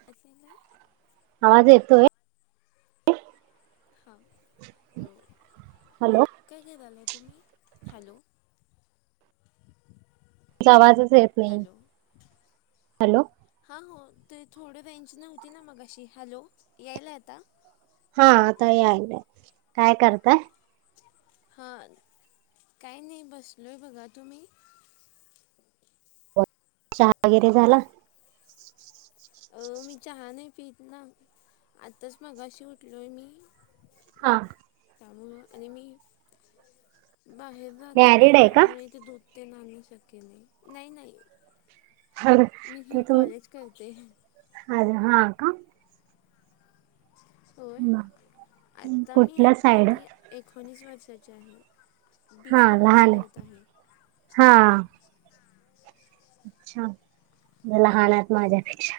[unintelligible] आवाज येतोय. हां. अ. हॅलो. काय करालाय तुम्ही हॅलो. आवाजच येत नाही हॅलो. हा हो ते थोडी रेंज नव्हती ना, मगाशी हॅलो यायलाय आता. हा आता यायलाय, काय करताय. हां काय नाही, बसलोय बघा तुम्ही. चहा वगैरे झाला. अ मी चहा नाही पीत ना, आताच मगाशी उठलोय मी. हां. तांमुळ आणि मी बाहेर जाते ना. मॅरिड आहे का त्यामुळे इथे दु ते [unintelligible] नाही नाही. हर मी तेथून कॉलेज करते [unintelligible] हा का. होय आता मी कुठल्या ऐका की साईड ती. एकोणीस वर्षाची आहे. बी हा फार्मासी लहान करत आहे हा होय. अच्छा लहान आहात माझ्यापेक्षा.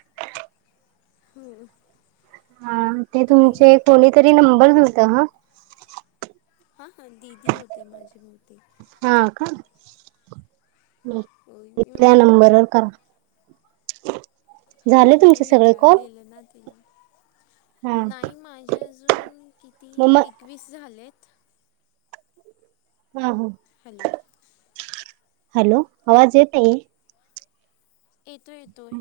हो. हा ते तुम्ही तुमचे कोणीतरी नंबर दिलंत हं. हा हा दीदी होती माझी बहुतेक. हा का हो मी त्या म्हटलो नंबरवर करा. ह झाले मी तुमचे सगळे कॉल विचारलेलं ना तिला. हा नाही माझ्या अजून किती मग म एकवीस झालेत. हा हा. हॅलो! हॅलो आवाज येत आहे? येतो येतोय.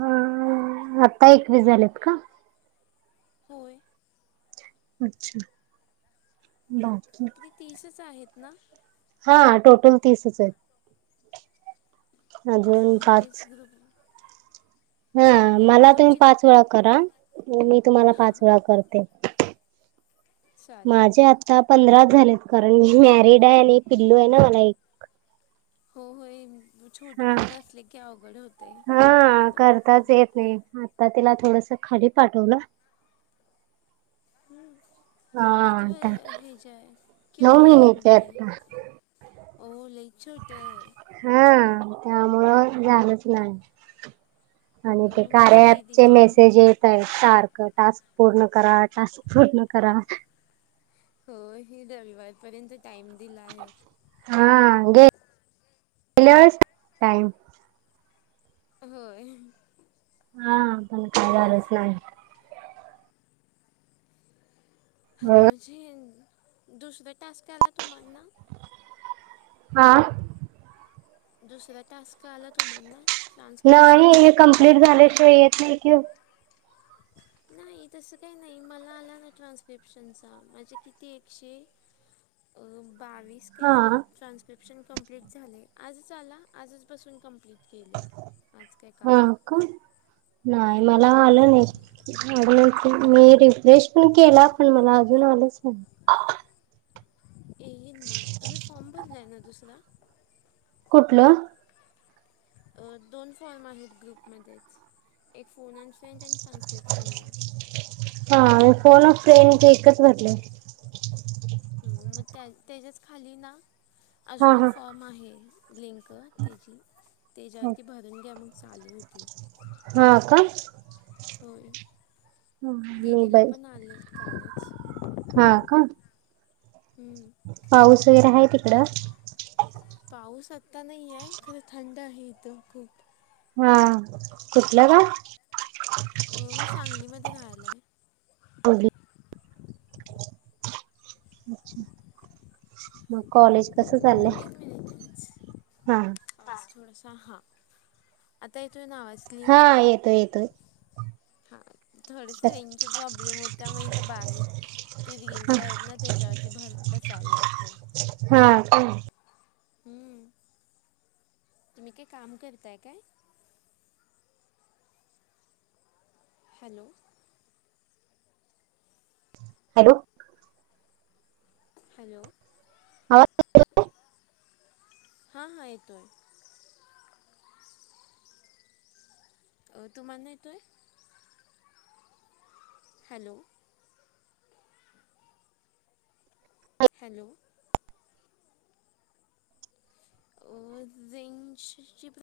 ह आता एकवी झालेत का? होय. अच्छा बाकीकी [unintelligible] ते तीसच आहेत ना? हा टोटल तीसच आहेत. हा अजून मग तेच पाच ग्रुप [unintelligible] हा मला तुम्ही तुमचे पाच वेळा करा मी तुम्हाला हां पाच वेळा करते. चालेल माझे आता पंधरा झालेत कारण मी मॅरिड आहे आणि पिल्लू आहे ना मला एक. हो होय छोटे हा पोर असले की अवघड होते हा [unintelligible] [unintelligible] आता तिला थोडसं खाली पाठवलं. हम्म हा [unintelligible] किती व आता ह्याच्या नऊ केवढी आहे महिन्याची मग ती? आता हो लयच छोटी आहे. हा त्यामुळं झालंच नाही. आणि अ ते माझी कार्या अँपचे दिदीची पण मेसेज य सारख टास्क पूर्ण करा टास्क पूर्ण करा. हो हि रविवारपर्यंत टाइम दिला आहे. हा गे [unintelligible] होय. हा तसंच [unintelligible] [unintelligible] हो म्हणजे दुसरं टास्क आला तुम्हा ना? हा. दुसरा टास्क आल तुम्हाला? नाही हे कम्प्लीट झाल्याशिवाय येत नाही कि आओ नाही तसं काही नाही मला आला ना ट्रान्स्क्रिप्शनचा माझे किती एकशे अ बावीस हा कायतरी ट्रान्स्क्रिप्शन कंप्लीट झाले आजच आला आजच बसून कंप्लीट केले आज काय हा काल का नाही मला होय आलं नाही. [unintelligible] मी रिफ्रेश पण केला पण मला अजून आलंच नाही. येईल मग तुम्ही फॉर्म भरलाय ना दुसरा? कुठलं? अ दोन फॉर्म आहेत ग्रुप मधेच एक फोन [unintelligible] ट्रान्सक्रिपशन चा. हा फोन फ्रेंडचे एकच भरले. हम मग त्या त्याच्याच खाली ना हा अजून एक हा फॉर्म आहे. लिंक त्याची. त्याच्यावरती भरून घ्या मग चालू होती. हा का होय मी दिदीला ब पण आले काल. हा का? हम्म. पाऊस वगैरे आहे तिकडं? पाऊस आता नाही आहे खरं थंड आहे इथं खूप. हा कुठलं का गाव? मी सांगलीमध्ये राहिला आहे. अच्छा [unintelligible] मग कॉलेज कस चाललंय? हा. पासवर्डचा हा आत्ताचा हा आत्ता येतोय ना आवाज? हा क्लिअर येतो येतोय. हा थोडेसे रेंच प्रॉब्लेम होत्या मग ईथ बाहेर ते व्हील्स हा आहेत ना त्याच्यावरती भर बसायला लागते. हा. हम्म. तुम्ही काय काम करताय काय? हॅलो. हॅलो. हॅलो. आवाज हा हा येतोय. अ तुम्हाना येतोय? हॅलो. हॅलो. अ जिंक शिंप [unintelligible]